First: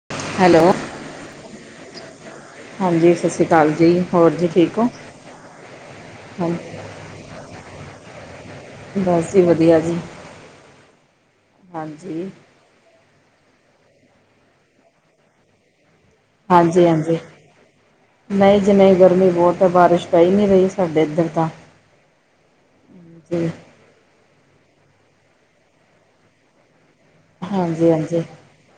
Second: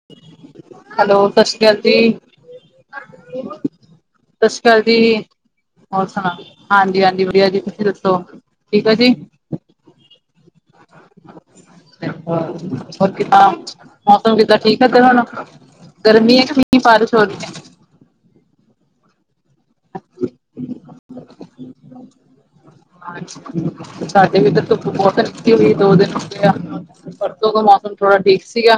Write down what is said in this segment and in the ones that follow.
[inaudible] Hello, hello Sat Sri ਅਕਾਲ ਜੀ। ਹਾਂਜੀ ਸਤਿ ਸ਼੍ਰੀ ਅਕਾਲ ਜੀ, ਹੋਰ ਜੀ ਸਤਿ ਸ਼੍ਰੀ ਠੀਕ ਅਕਾਲ ਔ? ਜੀ। ਹੋਰ ਸੁਣਾਅ? ਹਾਂਜੀ ਹਾਂਜੀ ਵਧੀਆ ਜੀ, ਤੁਸੀਂ ਦੱਸੋ? ਠੀਕ ਹੋ ਬਸ ਜੀ ਵਧੀਆ ਜੀ ਹਾਂਜੀ। ਹੋਰ ਕਿਦਾਂ ਮੌਸਮ ਕਿਦਾਂ ਠੀਕ ਐ ਅੱਗੇ ਨਾਲੋ? ਹਾਂਜੀ ਹਾਂਜੀ, ਨਈ ਜੀ ਨਈ ਗਰਮੀ ਬੋਤ ਤੇ ਬਾਰਿਸ਼ ਪਈ ਨੀ ਰਈ ਸਾਡੇ ਇੱਧਰ ਤਾਂ, ਹੂੰ। ਸਾਡੇ ਵੀ ਏਧਰ ਧੁੱਪ ਬੋਤ ਨਿਕਲੀ ਹੋਈ ਆਂ ਦੋ ਦਿਨ ਹੋ ਗਏ ਆਂ। ਪਰਸੋਂ ਦਾ ਹਾਂਜੀ ਹਾਂਜੀ ਮੌਸਮ ਥੋੜਾ ਹਾਂਜੀ ਠੀਕ ਸੀਗਾ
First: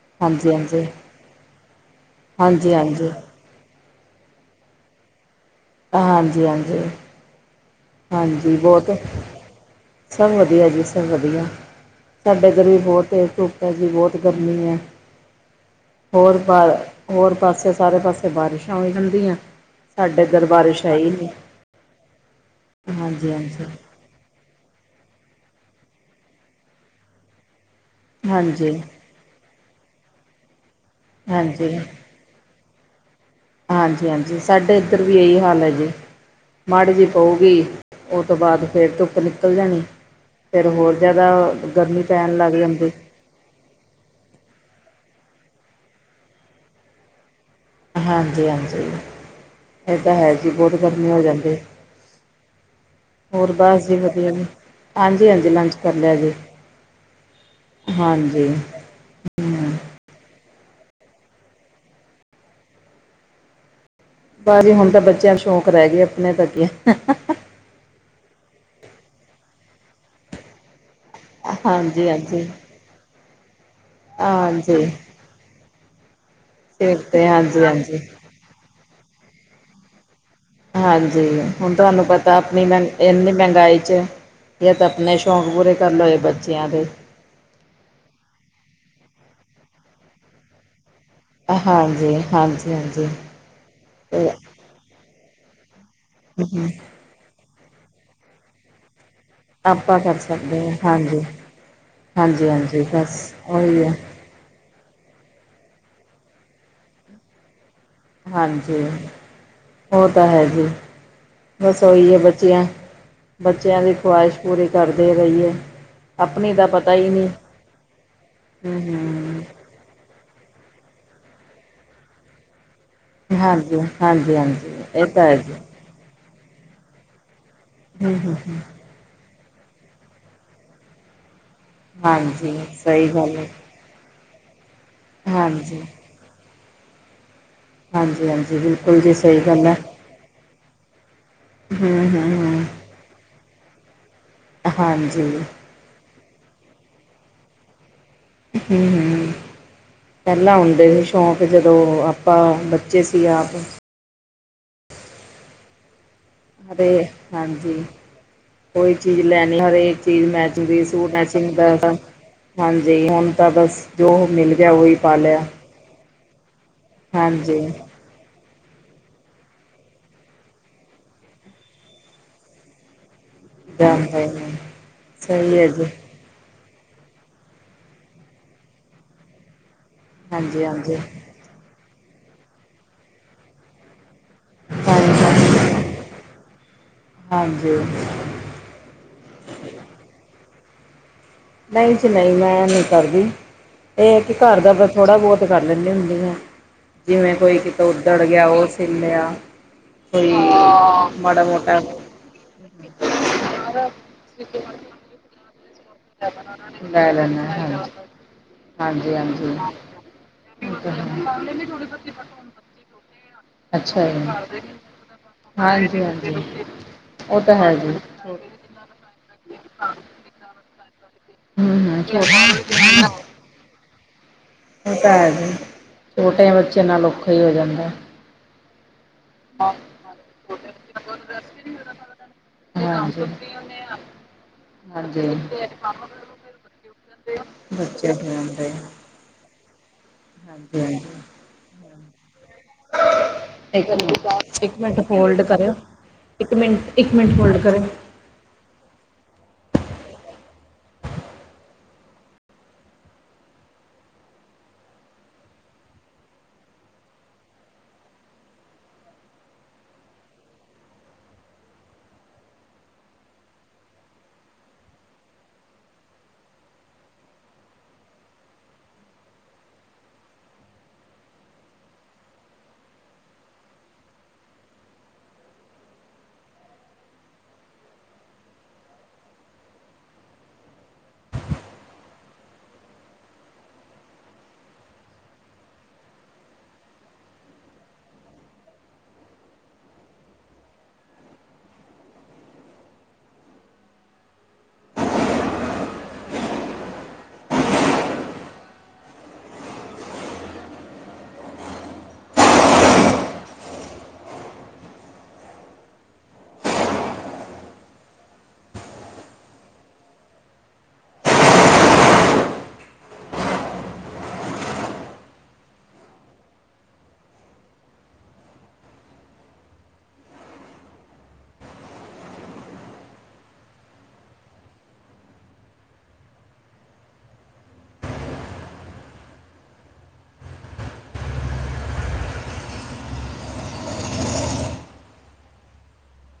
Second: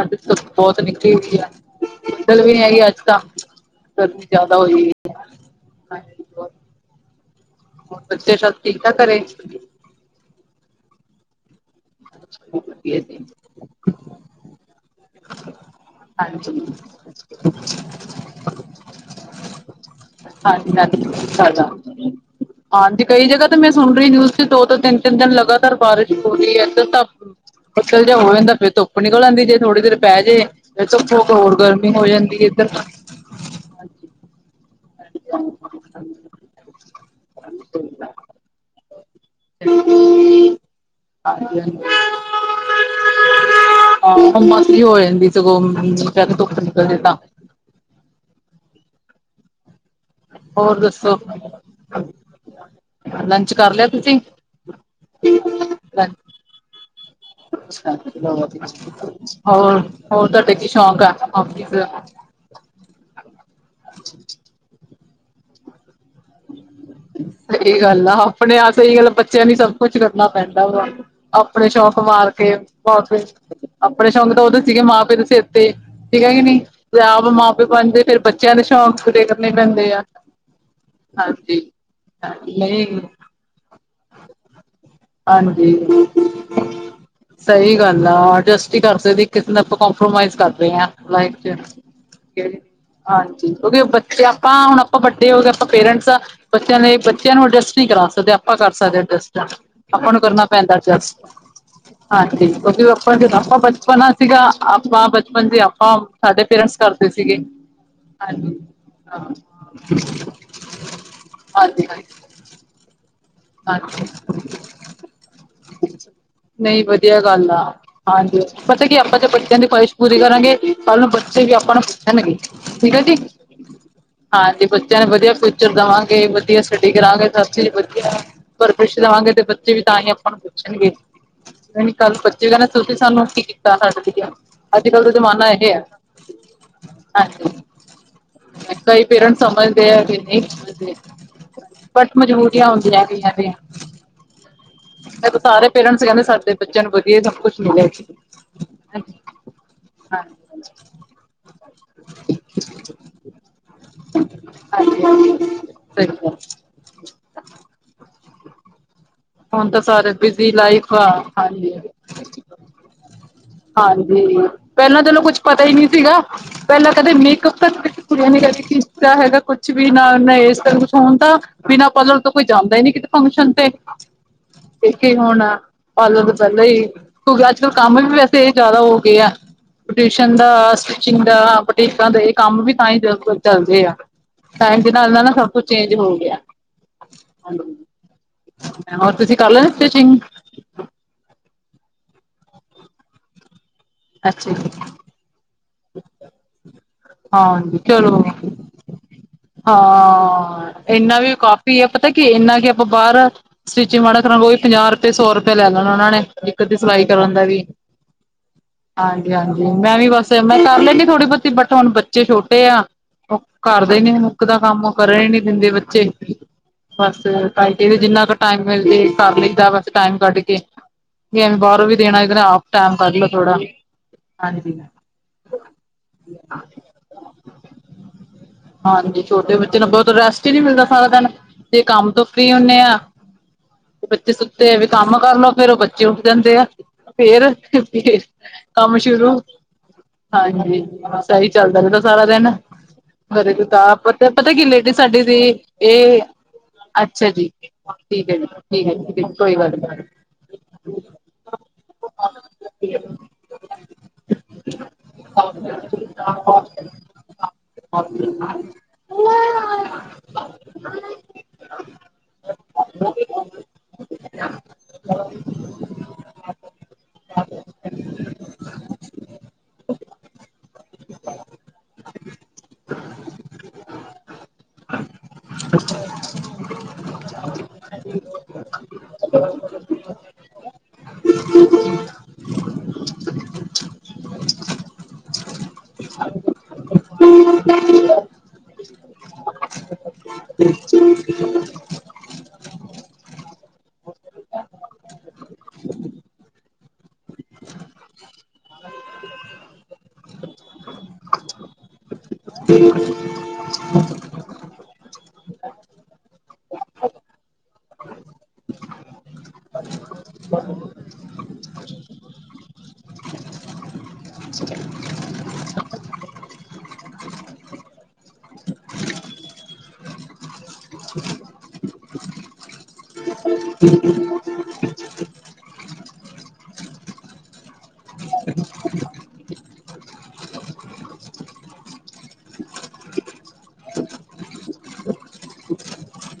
ਅੱਜ ਬਹੁਤ ਹਾਂਜੀ ਹਾਂਜੀ ਧੁੱਪ ਨਿਕਲੀ ਹੋਈ ਆ। ਬੱਦਲ ਵੀ ਨੀ ਹਾਂਜੀ ਹੈਗੇ ਅੱਜ ਤਾਂ, ਗਰਮੀ ਜ਼ਿਆਦਾ ਹੋਈ ਏ। ਹਾਂਜੀ-ਹਾਂਜੀ। ਹੋਰ ਬੱਚੇ ਸਭ ਠੀਕ ਠਾਕ ਘਰੇ? ਸਭ ਵਧੀਆ ਜੀ ਸਭ ਵਧੀਆ ਸਾਡੇ ਇੱਧਰ ਵੀ ਵਧੀਆ ਬਹੁਤ ਜੀ, ਤੇਜ਼ ਧੂੱਪ ਐ ਜੀ ਬਹੁਤ ਗਰਮੀ ਐ। ਹੋਰ ਪਾ ਹਾਂਜੀ। ਹੋਰ ਪਾਸੇ ਸਾਰੇ ਪਾਸੇ ਬਾਰਿਸ਼ਾਂ ਹੋ ਜਾਂਦੀਆਂ ਸਾਡੇ ਇੱਧਰ ਹਾਂਜੀ ਬਾਰਿਸ਼ ਹੈ ਹਾਂਜੀ ਈ ਨੀ ਐ ਤਾਜ਼ਾ ਹਾਂਜੀ ਕਈ ਜਗ੍ਹਾ ਤੇ ਹਾਂਜੀ ਮੈਂ ਸੁਣ ਰੀ ਨਿਊਜ਼ ਚ ਦੋ ਤੋਂ ਤਿੰਨ ਤਿੰਨ ਦਿਨ ਲਗਾਤਾਰ ਬਾਰਿਸ਼ ਹੋ ਰੀ ਐ ਇੱਧਰ ਤਾਂ ਬੱਦਲ ਜਿਹਾ ਹੋ ਜਾਂਦਾ ਫੇਰ ਹਾਂਜੀ ਧੁੱਪ ਨਿਕਲ ਆਂਦੀ ਜੇ ਥੋੜੀ ਦੇਰ ਪੈ ਜੇ [unintelligible] ਹੋਰ ਹਾਂਜੀ ਗਰਮੀ ਹੋ ਜਾਂਦੀ ਐ ਇੱਧਰ ਤਾ ਹਾਂਜੀ ਹਾਂਜੀ ਸਾਡੇ ਇੱਧਰ ਵੀ ਇਹੀ ਹਾਲ ਐ ਜੀ। ਮਾੜ ਜੀ ਪਊਗੀ, ਉਹ ਤੋਂ ਬਾਅਦ ਫਿਰ ਧੁੱਪ ਨਿਕਲ ਜਾਣੀ ਫੇਰ ਹੋਰ ਜਿਆਦਾ ਗਰਮੀ ਪੈਣ ਲੱਗ ਜਾਂਦੀ ਆਹੋ ਹੁਮਸ ਹੋ ਜਾਂਦੀ ਐ ਸਗੋਂ ਜਦ ਧੁੱਪ ਨਿਕਲਦੀ ਐ ਤਾਂ ਹਾਂਜੀ ਹਾਂਜੀ, ਇਹ ਤਾ ਹੈ ਜੀ ਬੋਤ ਹੋਰ ਗਰਮੀ ਦੱਸੋ ਹੋ ਜਾਂਦੀ ਐ ਲੰਚ ਹੋਰ ਕਰ ਲਿਆ ਬਸ ਜੀ ਤੁਸੀਂ ਵਧੀਆ ਜੀ ਹਾਂਜੀ ਹਾਂਜੀ ਲੰਚ ਕਰ ਲਿਆ ਜੀ ਹਾਂਜੀ ਹੂੰ ਹੋਰ ਹੋਰ ਤੁਹਾਡੇ ਕੀ ਸ਼ੌਕ ਆ [unintelligible] ਬਸ ਜੀ ਹੁਣ ਤਾਂ ਬੱਚਿਆਂ ਦੇ ਸ਼ੌਂਕ ਰਹਿ ਗੇ ਆਪਣੇ ਤਾ ਕੀ ਆ ਸਈ ਗੱਲ ਐ ਆਪਣੇ ਆਪ ਬੱਚਿਆਂ ਲਈ ਸਭ ਕੁਛ ਕਰਨਾ ਪੈਂਦਾ ਵਾ ਆਪਣੇ ਸ਼ੋਕ ਹਾਂਜੀ ਮਾਰ ਹਾਂਜੀ ਕੇ ਬਸ ਫੇਰ, ਆਪਣੇ ਸ਼ੌਂਕ ਤਾਂ ਉਦੋ ਸੀਗੇ ਹਾਂਜੀ ਮਾਂ ਪਿਓ ਦੇ ਸਿਰ ਤੇ ਠੀਕ ਐ ਕਿ ਨੀ ਸਿਰ ਜਦ ਆਪ ਤੇ ਮਾਂ ਹਾਂਜੀ ਪਿਓ ਹਾਂਜੀ ਬਣਜੇ ਫੇਰ ਬੱਚਿਆਂ ਦੇ ਸ਼ੌਂਕ ਪੂਰੇ ਕਰਨੇ ਪੈਂਦੇ ਆ ਹਾਂਜੀ ਹੁਣ ਤੁਹਾਨੂੰ ਪਤਾ ਆਪਣੀ ਨਹੀਂ ਮਹ ਇੰਨੀ ਮਹਿੰਗਾਈ ਚ ਜਾਂ ਤਾਂ ਆਪਣੇ ਸ਼ੌਂਕ ਪੂਰੇ ਕਰ ਹਾਂਜੀ ਲਓ ਜਾ ਬੱਚਿਆਂ ਦੇ ਸਹੀ ਗੱਲ ਆ ਅਡਜਸਟ ਈ ਕਰ ਸਕਦੇ ਕਿਸੇ ਨਾਲ ਆਪਾਂ ਕੰਪਰੋਮਾਈਜ਼ ਕਰ ਰਹੇ ਆ। ਲਾਈਫ ਚ, ਹਾਂਜੀ ਠੀਕ ਏ ਜੀ ਹਾਂਜੀ ਹਾਂਜੀ ਕਿਉਂਕਿ ਬੱਚੇ ਤੇ ਆਪਾਂ ਹੁਣ ਆਪਾਂ ਵੱਡੇ ਹੋ ਗਏ ਆਪਾਂ ਪੇਰੈਂਟਸ ਆ ਬੱਚਿਆਂ ਲਈ ਬੱਚਿਆਂ ਨੂੰ ਅਡਜਸਟ ਨਹੀਂ ਕਰਾ ਸਕਦੇ ਆਪਾਂ ਕਰ ਸਕਦੇ ਅਡਜਸਟ ਆਪਾਂ ਕਰ ਨੂੰ ਕਰਨਾ ਸਕਦੇ ਪੈਂਦਾ ਹਾਂ ਅਡਜਸਟ, ਹਾਂਜੀ ਹਾਂਜੀ [unintelligible] ਬਸ ਆਪਾਂ ਉਹੀ ਹੈ ਬਚਪਨ ਆ ਸੀਗਾ ਆਪਾਂ ਬਚਪਨ ਦੀ ਆਪਾਂ ਸਾਡੇ ਪੇਰੈਂਟਸ ਕਰਦੇ ਸੀਗੇ ਹਾਂਜੀ ਹਾਂ ਉਹ ਤਾਂ ਹੈ। ਹਾਂਜੀ, ਬਸ ਹਾਂਜੀ ਐਈ ਹਾਂਜੀ ਐ ਬੱਚੀਆਂ ਬੱਚਿਆਂ ਦੀ ਹਾਂਜੀ ਖਵਾਹਿਸ਼ ਪੂਰੀ ਕਰਦੇ ਰਈਏ। ਨਹੀਂ ਵਧੀਆ ਗੱਲ ਆ, ਹਾਂਜੀ ਹਮ ਪਤਾ ਕੀ ਆਪਾਂ ਜੇ ਹਮ ਬੱਚਿਆਂ ਦੀ ਖਹਿਸ਼ ਪੂਰੀ ਕਰਾਂਗੇ ਕੱਲ ਨੂੰ ਬੱਚੇ ਵੀ ਆਪ ਨੂੰ ਪੁੱਛਣਗੇ ਠੀਕ ਐ ਜੀ, ਹਾਂਜੀ ਹਾਂਜੀ ਬੱਚਿਆਂ ਇਹ ਨੂੰ ਤਾਂ ਵਧੀਆ ਹੈ ਜੀ ਫਿਊਚਰ ਦੇਵਾਂਗੇ ਵਧੀਆ ਗੱਡੀ ਕਰਾਂਗੇ ਸਭ ਚੀਜ਼ ਵਧੀਆ ਹਮ ਹਮ ਪੁੱਛ ਲਵਾਂਗੇ ਤੇ ਬੱਚੇ ਵੀ ਤਾਂ ਹੀ ਆਪਾਂ ਨੂੰ ਪੁੱਛਣਗੇ ਨਹੀਂ ਕੱਲ ਬੱਚੇ ਵੀ ਹਾਂਜੀ ਕਹਿੰਦੇ ਤੁਸੀ ਸਹੀ ਸਾਨੂੰ ਗੱਲ ਹੈ ਤਾਂ ਹਟਦੀ ਆ ਅੱਜ ਕਲ ਦਾ ਜ਼ਮਾਨਾ ਇਹ ਆ ਹਾਂਜੀ ਹਾਂਜੀ ਬਿਲਕੁਲ ਕਈ ਜੀ ਪੇਰੈਂਟ ਸਹੀ ਗੱਲ ਹੈ ਸਮਝਦੇ ਆ ਕਿ ਨਹੀਂ। ਹੂੰ ਬਟ ਹੂੰ ਹੂੰ ਮਜਬੂਰੀਆਂ ਹੁੰਦੀਆਂ ਕਈਆਂ ਦੇ ਹਾਂਜੀ ਮੈਂ ਹੂੰ ਸਾਰੇ ਪੇਰੈਂਟਸ ਕਹਿੰਦੇ ਸਾਡੇ ਬੱਚਿਆਂ ਨੂੰ ਵਧੀਆ ਹੀ ਸਭ ਕੁਝ ਮਿਲੇ ਹਮ ਹਮ। ਪਹਿਲਾਂ ਹਾਂਜੀ ਹੁੰਦੇ ਸੀ ਸ਼ੌਕ ਜਦੋਂ ਆਪਾਂ ਬੱਚੇ ਸੀ ਆਪ ਹਾਂਜੀ ਹਾਂਜੀ ਸਹੀ ਗੱਲ ਤੇ ਹਾਂਜੀ। ਕੋਈ ਚੀਜ਼ ਲੈਣੀ ਹੁਣ ਤਾਂ ਹਰੇਕ ਸਾਰੇ ਚੀਜ਼ ਬਿਜ਼ੀ ਮੈਚਿੰਗ ਦੀ ਲਾਈਫ ਆ ਸੂਟ ਮੈਚਿੰਗ ਦਾ ਹਾਂਜੀ ਹਾਂਜੀ ਹੁਣ ਤਾਂ ਬਸ ਜੋ ਹਾਂਜੀ ਮਿਲ ਗਿਆ ਉਹੀ ਪਹਿਲਾਂ ਪਾ ਚਲੋ ਕੁੱਛ ਲਿਆ ਪਤਾ ਹੀ ਨਹੀਂ ਸੀਗਾ ਪਹਿਲਾਂ ਕਦੇ ਮੇਕਅਪ ਹਾਂਜੀ ਤਾਂ ਕੁੜੀਆਂ ਨੇ ਕਦੇ ਕੀਤਾ ਹੈਗਾ ਕੁਛ ਵੀ ਨਾਨਾਂ ਇਸ ਤਰ੍ਹਾਂ ਕੁਛ ਹੋਣ ਤਾਂ ਬਿਨਾਂ ਪਾਰਲਰ ਤੋਂ ਕੋਈ ਜਾਂਦਾ ਹੀ ਨੀ ਕਿਤੇ ਫੰਕਸ਼ਨ ਜਾਂ ਇਥੇ ਹੁਣ ਪਾਰਲਰ ਪਹਿਲਾਂ ਹੀ ਕਿਉਂਕਿ ਅੱਜ ਕੱਲ ਕੰਮ ਵੀ ਵੈਸੇ ਇਹ ਜ਼ਿਆਦਾ ਹੋ ਗਏ ਆ ਟਿਊਸ਼ਨ ਹਾਂਜੀ ਦਾ ਹਾਂਜੀ ਸਟਿਚਿੰਗ ਦਾ ਬੁਟੀਕਾਂ ਦਾ ਇਹ ਕੰਮ ਵੀ ਤਾਂ ਹੀ ਚੱਲਦੇ ਆ ਟਾਇਮ ਦੇ ਨਾਲ ਨਾਲ ਨਾ ਸਭ ਕੁਛ ਹਾਂਜੀ ਚੇਂਜ ਹੋ ਗਿਆ ਹਾਂਜੀ ਹੋਰ ਤੁਸੀਂ ਕਰ ਲੈਦੇ ਸਟਿਚਿੰਗ ਨਹੀਂ ਜੀ ਨਹੀਂ ਮੈਂ ਨਹੀਂ ਕਰਦੀ ਇਹ ਕਿ ਅੱਛਾ ਘਰ ਜੀ ਦਾ ਫੇਰ ਥੋੜ੍ਹਾ ਬਹੁਤ ਕਰ ਲੈਂਦੇ ਹੁੰਦੀ ਆ ਜਿਵੇਂ ਕੋਈ ਹਾਂਜੀ ਕਿਤੋਂ ਉਦੜ ਚਲੋ ਗਿਆ ਉਹ ਸਿਲ ਲਿਆ ਕੋਈ ਹਾਂ ਇੰਨਾ ਵੀ ਮਾੜਾ ਮੋਟਾ ਕਾਫੀ ਹੈ ਪਤਾ ਕੀ ਇਨਾ ਕਿ ਆਪਾਂ ਬਾਹਰ ਸਟਿਚਿੰਗ ਮਾੜਾ ਕਰੋ ਵੀ ਪੰਜਾਹ ਰੁਪਏ ਸੌ ਰੁਪਏ ਲੈ ਲੈਣਾ ਉਹਨਾਂ ਨੇ ਇੱਕ ਅੱਧੀ ਸਿਲਾਈ ਲੈ ਕਰਨ ਲੈਣਾ ਦਾ ਵੀ ਹਾਂਜੀ ਹਾਂਜੀ ਮੈਂ ਵੀ ਬਸ ਮੈਂ ਉਹ ਕਰ ਤਾਂ ਲੈਂਦੀ ਥੋੜੀ ਹੈ ਬਹੁਤੀ ਬਟ ਹੁਣ ਬੱਚੇ ਛੋਟੇ ਆ ਉਹ ਘਰ ਦਾ ਹੀ ਅੱਛਾ ਨੀ ਮੁੱਕਦਾ ਜੀ ਕੰਮ ਕਰਨ ਹੀ ਨੀ ਦਿੰਦੇ ਹਾਂਜੀ ਬੱਚੇ ਹਾਂਜੀ ਬਸ ਉਹ ਤਾਂ ਹੈ ਟਾਈਮ ਜੀ ਕ ਜਿੰਨਾ ਟਾਈਮ ਮਿਲਦੇ ਕਰ ਲਈ ਦਾ ਬਸ ਟਾਈਮ ਕੱਢ ਕੇ ਐਵੇਂ ਹੂੰ ਬਾਹਰੋਂ ਵੀ ਹੂੰ ਦੇਣਾ ਆਪ ਟਾਈਮ ਛੋਟਾ ਕੱਢ ਲੋ ਥੋੜਾ ਹਾਂਜੀ ਉਹ ਤਾਂ ਹੈ ਜੀ ਛੋਟੇ ਬੱਚਿਆਂ ਨਾਲ ਔਖਾ ਹੀ ਹੋ ਜਾਂਦਾ ਹਾਂਜੀ ਛੋਟੇ ਬੱਚੇ ਨੂੰ ਬਹੁਤ ਰੈਸਟ ਹੀ ਨਹੀਂ ਮਿਲਦਾ ਸਾਰਾ ਦਿਨ ਤੇ ਕੰਮ ਤੋਂ ਫਰੀ ਹੁੰਦੇ ਆ ਹਾਂਜੀ ਤੇ ਬੱਚੇ ਸੁੱਤੇ ਆ ਵੀ ਕੰਮ ਹਾਂਜੀ ਕਰਲੋ ਫੇਰ ਉਹ ਬੱਚੇ ਉੱਠ ਜਾਂਦੇ ਆ ਫੇਰ ਕਿ ਬੱਚੇ ਫੇਰ ਖਿਆਉਂਦੇ ਕੰਮ ਸ਼ੁਰੂ ਹਾਂਜੀ ਬਸ ਇਹੀ ਚੱਲਦਾ ਰਹਿੰਦਾ ਸਾਰਾ ਦਿਨ ਘਰੇ ਤ ਤ ਇੱਕ ਤਾਂ ਪਤਾ ਮਿੰਟ ਕੀ ਇੱਕ ਲੇਡੀਜ਼ ਮਿੰਟ ਸਾਡੀ ਦੀ ਹੋਲਡ ਕਰਿਓ ਇਹ ਇੱਕ ਮਿੰਟ ਇੱਕ ਅੱਛਾ ਮਿੰਟ ਜੀ ਹੋਲਡ ਕਰਿਓ ਠੀਕ ਹੈ ਜੀ ਠੀਕ ਹੈ ਜੀ ਠੀਕ ਹੈ ਜੀ ਕੋਈ ਗੱਲ ਨੀ [unintelligible] [unintelligible] ਹ [unintelligible] ਹੋਰ ਠੀਕ ਹੋ ਹ [unintelligible] [unintelligible] [unintelligible] ਠ [unintelligible] ਹਮ [unintelligible] [unintelligible] [unintelligible]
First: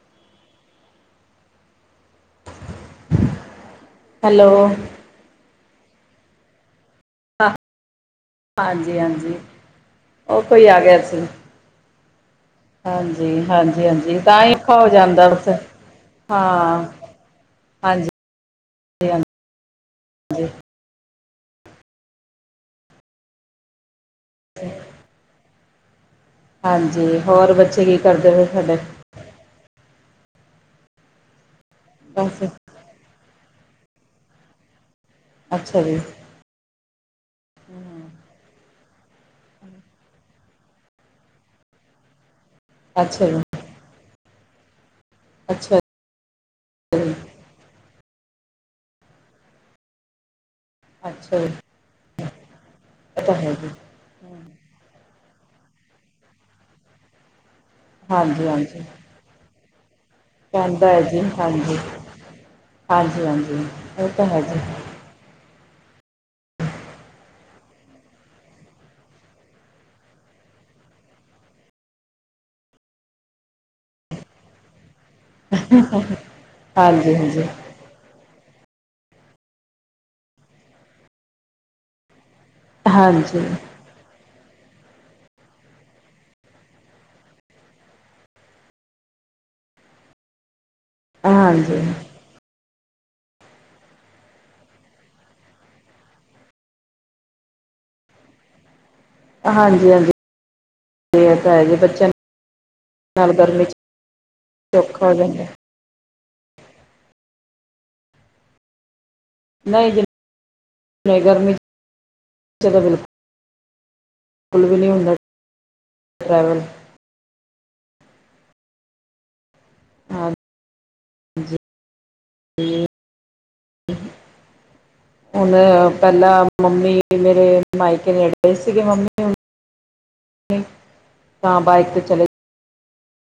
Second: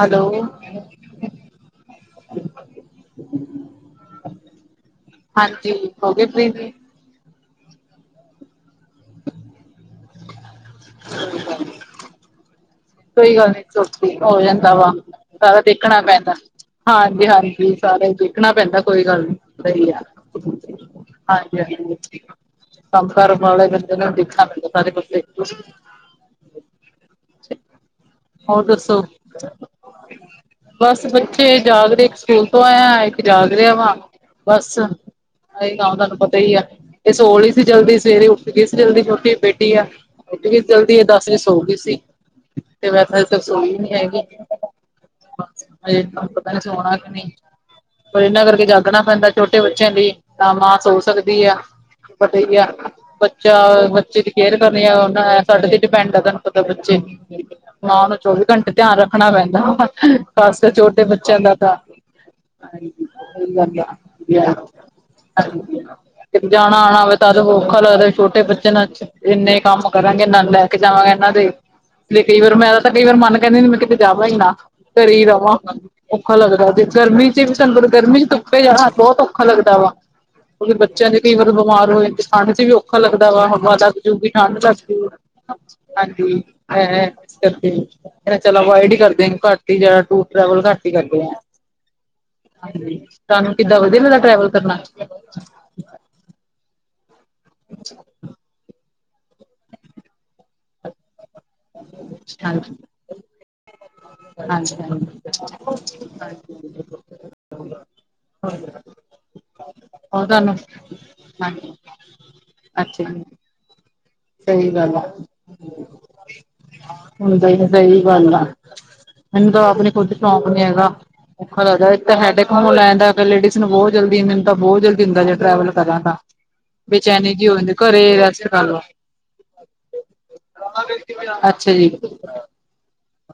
ਹੈਲੋ ਹੈਲੋ ਹਾਂਜੀ ਹੋ ਗਏ ਪ੍ਰੀਮੀ ਹਾਂ ਹਾਂਜੀ ਹਾਂਜੀ ਉਹ ਕੋਈ ਆ ਗਿਆ ਸੀ ਹਾਂਜੀ ਕੋਈ ਗੱਲ ਹਾਂਜੀ ਨੀ ਹਾਂਜੀ ਹੋ ਤਾਂ ਹੀ ਜਾਂਦਾ ਔਖਾ ਵਾ ਹੋ ਜਾਂਦਾ ਬਸ ਸਾਰਾ ਦੇਖਣਾ ਪੈਂਦਾ ਹਾਂ ਹਾਂਜੀ ਹਾਂਜੀ ਸਾਰਾ ਈ ਦੇਖਣਾ ਪੈਂਦਾ ਕੋਈ ਗੱਲ ਨੀ ਸਹੀ ਆ ਹਾਂਜੀ ਹਾਂਜੀ ਹਾਂਜੀ ਕਮ ਕਾਰ ਬਾਹਲਾ ਜਨਾ ਦੇਖਨਾ ਪੈਂਦਾ ਸਾਰੇ ਕੁਛ ਹਾਂਜੀ ਹੋਰ ਬੱਚੇ ਕੀ ਕਰਦੇ ਪਏ ਹੋਰ ਤੁਹਾਡੇ ਦੱਸੋ ਬਸ ਬੱਚੇ ਜਾਗਦੇ ਇੱਕ ਬਸ ਸਕੂਲ ਤੋਂ ਆਏਆ ਜਾਗ ਰਿਹਾ ਵਾ ਬਸ ਇਹੀ ਅੱਛਾ ਕੰਮ ਜੀ ਤੁਹਾਨੂੰ ਪਤਾ ਈ ਏ ਇਹ ਸੋਲੀ ਸੀ ਜਲਦੀ ਸਵੇਰੇ ਉੱਠ ਕੇ ਜਲਦੀ ਛੋਟੀ ਬੇਟੀ ਆ ਅੱਜ ਵੀ ਜਲਦੀ ਇਹ ਦਸ ਵਜੇ ਸੌ ਗਈ ਸੀ ਤੇ ਮੈਂ ਅੱਛਾ ਤਾਂ ਜੀ ਸੁਣੀ ਨੀ ਹੈਗੀ ਅੱਛਾ ਤੁਵਾਂਨੂੰ ਪਤਾ ਹੈ ਸੋਨਾ ਹੈ ਕਿ ਜੀ ਨਹੀਂ ਪਰ ਇਹਨਾਂ ਕਰਕੇ ਜਾਗਣਾ ਪੈਂਦਾ ਛੋਟੇ ਬੱਚਿਆਂ ਲਈ ਤਾਂ ਮਾ ਸੋ ਅੱਛਾ ਸਕਦੀ ਜੀ ਆ ਪਤਾ ਈ ਆ ਇਹ ਤਾਂ ਹੈ ਬੱਚਾ ਜੀ ਬੱਚੇ ਦੀ ਕੇਅਰ ਕਰਨੀ ਆ ਉਹ ਸਾਡੇ ਤੇ ਡਿਪੈਂਡ ਹੈ ਤੁਹਾਨੂੰ ਪਤਾ ਬੱਚੇ ਮਾਂ ਨੂੰ ਚੌਵੀ ਹਾਂਜੀ ਘੰਟੇ ਹਾਂਜੀ ਧਿਆਨ ਰੱਖ ਰਖਣਾ ਪੈਂਦਾ ਪਾਸੇ ਕਹਿੰਦਾ ਹੈ ਛੋਟੇ ਜੀ ਬੱਚਿਆਂ ਦਾ ਤਾ ਹਾਂਜੀ ਹਾਂਜੀ ਹਾਂਜੀ ਜ ਉਹ ਤਾਂ ਹੈ ਜੀ ਜਾਣਾ ਆਣਾ ਹੋਵੇ ਤਾਂ ਔਖਾ ਲੱਗਦਾ ਛੋਟੇ ਬੱਚੇ ਨਾਲ ਇੰਨੇ ਕੰਮ ਕਰਾਂਗੇ ਨਾਲ ਲੈ ਕੇ ਜਾਵਾਂਗੇ ਇਹਨਾਂ ਦੇ ਤੇ ਕਈ ਵਾਰ ਮੈਂ ਤਾਂ ਕਈ ਵਾਰ ਮਨ ਕਹਿੰਦੀ ਮੈਂ ਕਿਤੇ ਜਾਵਾਂ ਹੀ ਨਾ ਘਰੇ ਹੀ ਰਵਾ ਔਖਾ ਲੱਗਦਾ ਤੇ ਹਾਂਜੀ ਗਰਮੀ ਚ ਹਾਂਜੀ ਵੀ ਸਾਨੂ ਗਰਮੀ ਚ ਜਾਣਾ ਬਹੁਤ ਔਖਾ ਲੱਗਦਾ ਵਾ ਕਿਉਂਕਿ ਬੱਚਿਆਂ ਨੇ ਕਈ ਵਾਰੀ ਬਿਮਾਰ ਹੋਏ ਠੰਡ ਚ ਵੀ ਔਖਾ ਲੱਗਦਾ ਵਾ ਹਾਂਜੀ ਹਵਾ ਲੱਗ ਜੁਗੀ ਠੰਢ ਲੱਗਜੂ ਹਾਂਜੀ ਇਸ ਕਰਕੇ ਕਹਿੰਦੇ ਚਲੋ ਅਵੋਏਡ ਹੀ ਕਰਦੇ ਘੱਟ ਹੀ ਜੇਹੜਾ ਤੂੰ ਟਰੈਵਲ ਘੱਟ ਈ ਕਰਦੇ ਆ ਹਾਂਜੀ ਹਾਂਜੀ ਤੁਹਾਨੁ ਕਿੱਦਾਂ ਵਧੀਆ ਲੱਗਦਾ ਟਰੈਵਲ ਕਰਨਾ [unintelligible] ਹਾਂਜੀ ਹਾਂਜੀ ਇਹ ਤਾਂ ਹੈ ਹੀ ਜੇ ਬੱਚੇਆ ਹਾਂਜੀ। ਨਾਲ ਗਰਮੀ ਚ ਹਾਂਜੀ ਔਖਾ ਹੋ ਹਾਂਜੀ ਜਾਂਦਾ [unintelligible] ਤੁਹਾਨੂੰ ਹਾਂਜੀ ਅੱਛਾ [unintelligible] ਜੀ ਸਹੀ ਬਿਲਕੁੁਲ ਵੀ ਨਹੀਂ ਗੱਲ ਆ ਹੁੰਦਾ ਟ੍ਰੈਵਲ ਹੂਦਾਂ ਹੀ ਨਹੀ ਸਹੀ ਗੱਲ ਏ ਮੈਨੂੰ ਤਾਂ ਆਪਣੀ ਖੁਦ ਹਾਂ ਸੌਂਕ ਨੀ ਹੈਗਾ ਔਖਾ ਲੱਗਦਾ ਇਕ ਤੇ ਹੈਡਏਕ ਹੋਨ ਲੈਨ ਦਾ ਫਿਰ ਲੇਡੀਜ਼ ਨੂੰ ਬਹੁਤ ਜਲਦੀ ਮੈਨੂੰ ਤਾਂ ਬਹੁਤ ਜਲਦੀ ਹੁੰਦਾ ਜੇ ਹੁਣ ਟਰੈਵਲ ਕਰਾਂ ਤਾਂ ਪਹਿਲਾਂ ਮੰਮੀ ਬੇਚੈਨੀ ਮੇਰੇ ਜੀ ਹੋਈ ਦੀ, ਘਰੇ ਮਾਇਕੇ ਰੈਸਟ ਨੇੜੇ ਕਰਲੋ। ਸੀਗੇ ਮੰਮੀ ਹੁਣ ਤਾਂ ਅੱਛਾ ਜੀ। ਬਾਈਕ ਤੇ ਚਲੇ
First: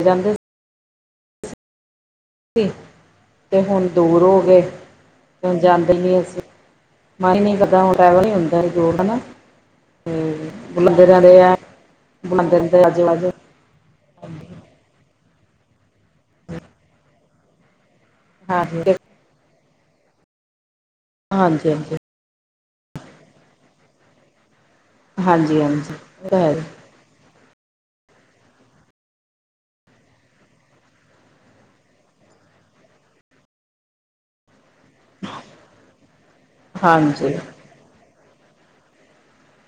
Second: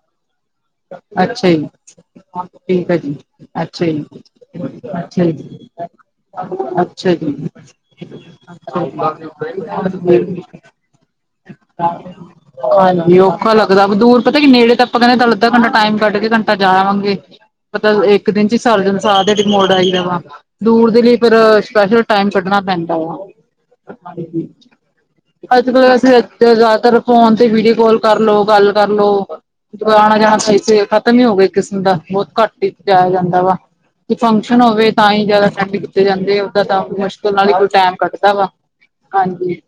ਜਾਂਦੇ ਅੱਛਾ ਜੀ, ਸੀ ਠੀਕ ਆ ਜੀ, ਤੇ ਅੱਛਾ ਹੁਣ ਜੀ। ਅੱਛਾ ਜੀ, ਦੂਰ ਹੋ ਗਏ ਤੇ ਹੁਣ ਜਾਂਦੇ ਨਹੀਂ ਅਸੀਂ ਅੱਛਾ ਜੀ। ਮਨ ਹਾਂਜੀ, ਨਹੀਂ ਕਰਦਾ ਹੁਣ ਟਰੈਵਲ ਨਹੀਂ ਹੁੰਦਾ ਦੂਰ ਹਨਾ ਬੁਲਾਉਂਦੇ ਰਹਿੰਦੇ ਆ ਬੁਲਾਉਂਦੇ ਰਹਿੰਦੇ ਆ ਆਜੋ ਆਜੋ ਉਹ ਔਖਾ ਲੱਗਦਾ, ਦੂਰ ਪਤਾ ਕੀ ਨੇੜੇ ਤਾਂ ਆਪਾਂ ਕਹਿੰਨੇ ਆ ਚਲ ਅੱਧਾ ਘੰਟਾ ਟਾਈਮ ਕੱਢਕੇ, ਘੰਟਾ ਜਾਏ ਆਵਾਂਗੇ, ਪਤਾ ਇੱਕ ਦਿਨ'ਚ ਹਾਂਜੀ ਸਾਲਜ, ਸਾਰ ਦਿਹਾੜੀ ਮੁੜ ਆਈਦਾ ਵਾ, ਦੂਰ ਦੇ ਲਈ ਫਿਰ ਹਾਂਜੀ ਸਪੈਸ਼ਲ ਟਾਇਮ ਕੱਢਣਾ ਪੈਂਦਾ ਵਾ, ਹਾਂਜੀ ਹਾਂਜੀ ਅੱਜ-ਕਲ ਹਾਂਜੀ ਵੈਸੇ ਇਹ ਤਾਂ ਹੈ ਜੀ। ਜ਼ਿਆਦਾਤਰ ਫੋਨ ਤੇ ਈ ਵੀਡੀਓ ਕਾਲ ਕਰਲੋ, ਗੱਲ ਕਰਲੋ, ਆਣਾ-ਜਾਣਾ ਸਹੀ ਸੀ, ਖ਼ਤਮ ਹੀ ਹੋ ਗਏ ਕਿਸਮ ਦਾ, ਬਹੁਤ ਘੱਟ ਹੀ ਜਇਆ ਜਾਂਦਾ ਵਾ, ਕੋਈ ਫੰਕਸ਼ਨ ਹੋਵੇ ਤਾਂ ਹੀ ਜਿਆਦਾ ਸੈਂਡ ਕੀਤੇ ਜਾਂਦੇ, ਓਦਾਂ ਤਾਂ ਮੁਸ਼ਕਿਲ ਹਾਂਜੀ ਨਾਲ ਹੀ ਕੋਈ ਟੈਮ ਕੱਢਦਾ ਵਾ, ਹਾਂਜੀ।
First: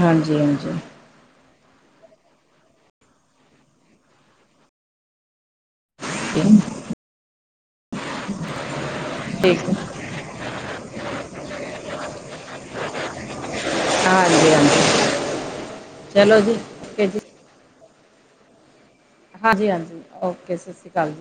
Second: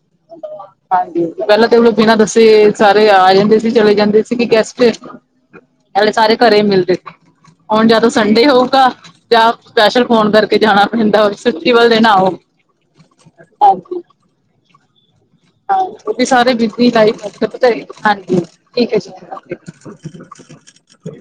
ਹਾਂਜੀ-ਹਾਂਜੀ। ਹਾਂਜੀ ਪਹਿਲਾਂ ਤੇ ਉਹਨੂੰ ਬਿਨਾਂ ਦੱਸੇ ਸਾਰੇ ਆ ਜਾਂਦੇ ਸੀ, ਚਲੇ ਜਾਂਦੇ ਸੀਗੇ ਗੈਸਟ। ਪਹਿਲੇ ਸਾਰੇ ਹਾਂਜੀ ਘਰੇ ਮਿਲਦੇ, ਹੁਣ ਜਦ ਸੰਡੇ ਹੋਊਗਾ ਜਾਂ ਠੀਕ ਸਪੈਸ਼ਲ ਫੋਨ ਕਰਕੇ ਜਾਣਾ ਪੈਂਦਾ, ਛੁੱਟੀ ਵਾਲੇ ਦਿਨ ਆਓ। ਹਾਂਜੀ-ਹਾਂਜੀ। ਹਾਂ, ਉਹ ਵੀ ਸਾਰੇ ਬਿਜ਼ੀ ਲਾਈਫ਼ ਅੱਜ-ਕਲ ਪਤਾ ਏ, ਹਾਂਜੀ, ਠੀਕ ਹੈ ਜੀ। ਹਾਜੀ-ਹਾਜੀ, ਓਕੇ, ਸਤਿ ਸ਼੍ਰੀ ਅਕਾਲ।